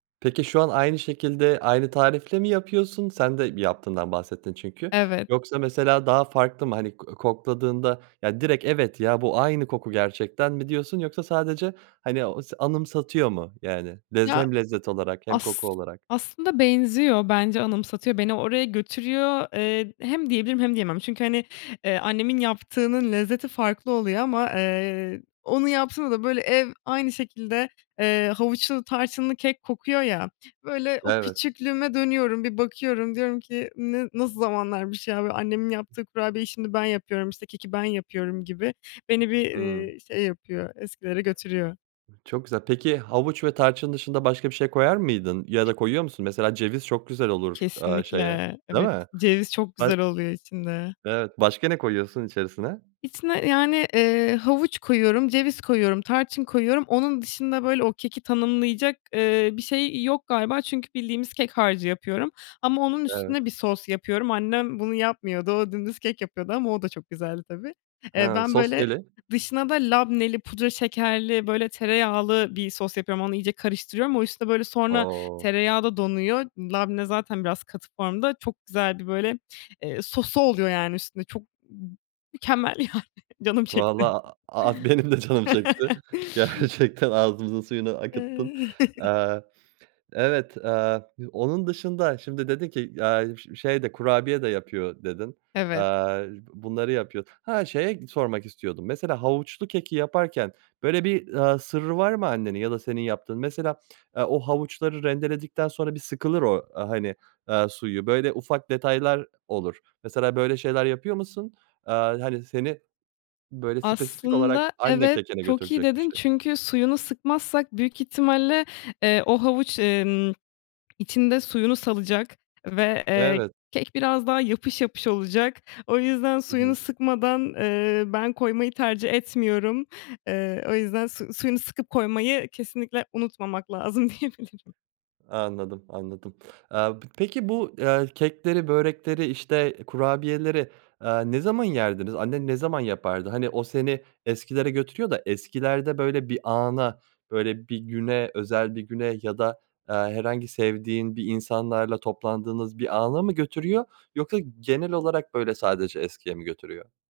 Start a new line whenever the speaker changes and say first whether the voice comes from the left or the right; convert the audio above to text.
right: Peki, şu an aynı şekilde, aynı tarifle mi yapıyorsun? Sen de yaptığından bahsettin çünkü.
left: Evet.
right: Yoksa, mesela, daha farklı mı? Hani, ko kokladığında ya direkt, "Evet ya, bu aynı koku gerçekten." mi diyorsun, yoksa sadece, hani, anıs anımsatıyor mu? Yani, lez
left: Ya,
right: hem lezzet olarak hem koku
left: as
right: olarak.
left: aslında benziyor. Bence anımsatıyor, beni oraya götürüyor. Eee, hem diyebilirim hem diyemem. Çünkü, hani, eee, annemin yaptığının lezzeti farklı oluyor ama, eee, onun yaptığını da böyle ev aynı şekilde, eee, havuçlu, tarçınlı kek kokuyor, ya. Böyle, o
right: Evet.
left: küçüklüğüme dönüyorum. Bir bakıyorum, diyorum ki, "N ne, nasıl zamanlarmış ya?" Böyle, annemin yaptığı kurabiyeyi şimdi ben yapıyorum, işte keki ben yapıyorum gibi. Beni bir,
right: Hıı.
left: ııı, şey yapıyor, eskilere götürüyor.
right: Çok güzel. Peki, havuç ve tarçın dışında başka bir şey koyar mıydın ya da koyuyor musun, mesela, ceviz çok güzel olur, aaa, şeye,
left: Kesinlikle.
right: değil
left: Evet,
right: mi?
left: ceviz çok
right: Ha
left: güzel oluyor içinde.
right: Evet. Başka ne koyuyorsun içerisine?
left: İçine, yani, eee, havuç koyuyorum, ceviz koyuyorum, tarçın koyuyorum. Onun dışında, böyle, o keki tanımlayacak, eee, bir şey yok galiba. Çünkü bildiğimiz kek harcı yapıyorum ama onun
right: Evet.
left: üstüne bir sos yapıyorum. Annem bunu yapmıyordu. O dümdüz kek yapıyordu ama o da güzeldi tabii. Eee,
right: Ha,
left: ben
right: sos
left: böyle
right: neyli?
left: dışına da labneli, pudra şekerli, böyle tereyağlı bir sos yapıyorum. Onu iyice karıştırıyorum. O, işte, böyle, sonra
right: O!
left: tereyağı da donuyor. Labne zaten biraz katı formda, çok güzeldi. Eee, böyle sosu oluyor, yani, üstünde. Çok m mükemmel, yani, canım çekti.
right: Vallahi a a benim de canım çekti, gerçekten. Ağzımızın suyunu akıttın. Aaa, evet, aaa, onun dışında şimdi dedin ki, "Aaa, ş şey de, kurabiye de yapıyor." dedin.
left: Evet.
right: Aaa, bunları yapıyor. Ha, şeye sormak istiyordum. Mesela, havuçlu keki yaparken böyle bir, aaa, sırrı var mı annenin ya da senin yaptığın? Mesela, aaa, o havuçları rendeledikten sonra bir sıkılır o, aaa, hani, suyu. Böyle ufak detaylar olur, mesela. Böyle şeyler yapıyor musun? Aaa, hani, seni, böyle, spesifik
left: Aslında
right: olarak anne
left: evet,
right: kekine
left: çok iyi
right: götürecek bir
left: dedin.
right: şey.
left: Çünkü suyunu sıkmazsak büyük ihtimalle, eee, o havuç, emm, içinde suyunu salacak ve, eee,
right: Evet.
left: kek biraz daha yapış yapış olacak. O yüzden
right: Hı
left: suyunu
right: hı.
left: sıkmadan, eee, ben koymayı tercih etmiyorum. Eee, o yüzden su suyunu sıkıp koymayı kesinlikle unutmamak lazım diyebilirim.
right: Anladım, anladım. Aaa, p peki, bu kekleri, börekleri, işte, kurabiyeleri, aaa, ne zaman yerdiniz? Annen ne zaman yapardı? Hani, o seni eskilere götürüyor da eskilerde, böyle, bir ana, böyle, bir güne, özel bir güne ya da, aaa, herhangi sevdiğin insanlarla toplandığınız bir ana mı götürüyor, yoksa genel olarak böyle sadece eskiye mi götürüyor?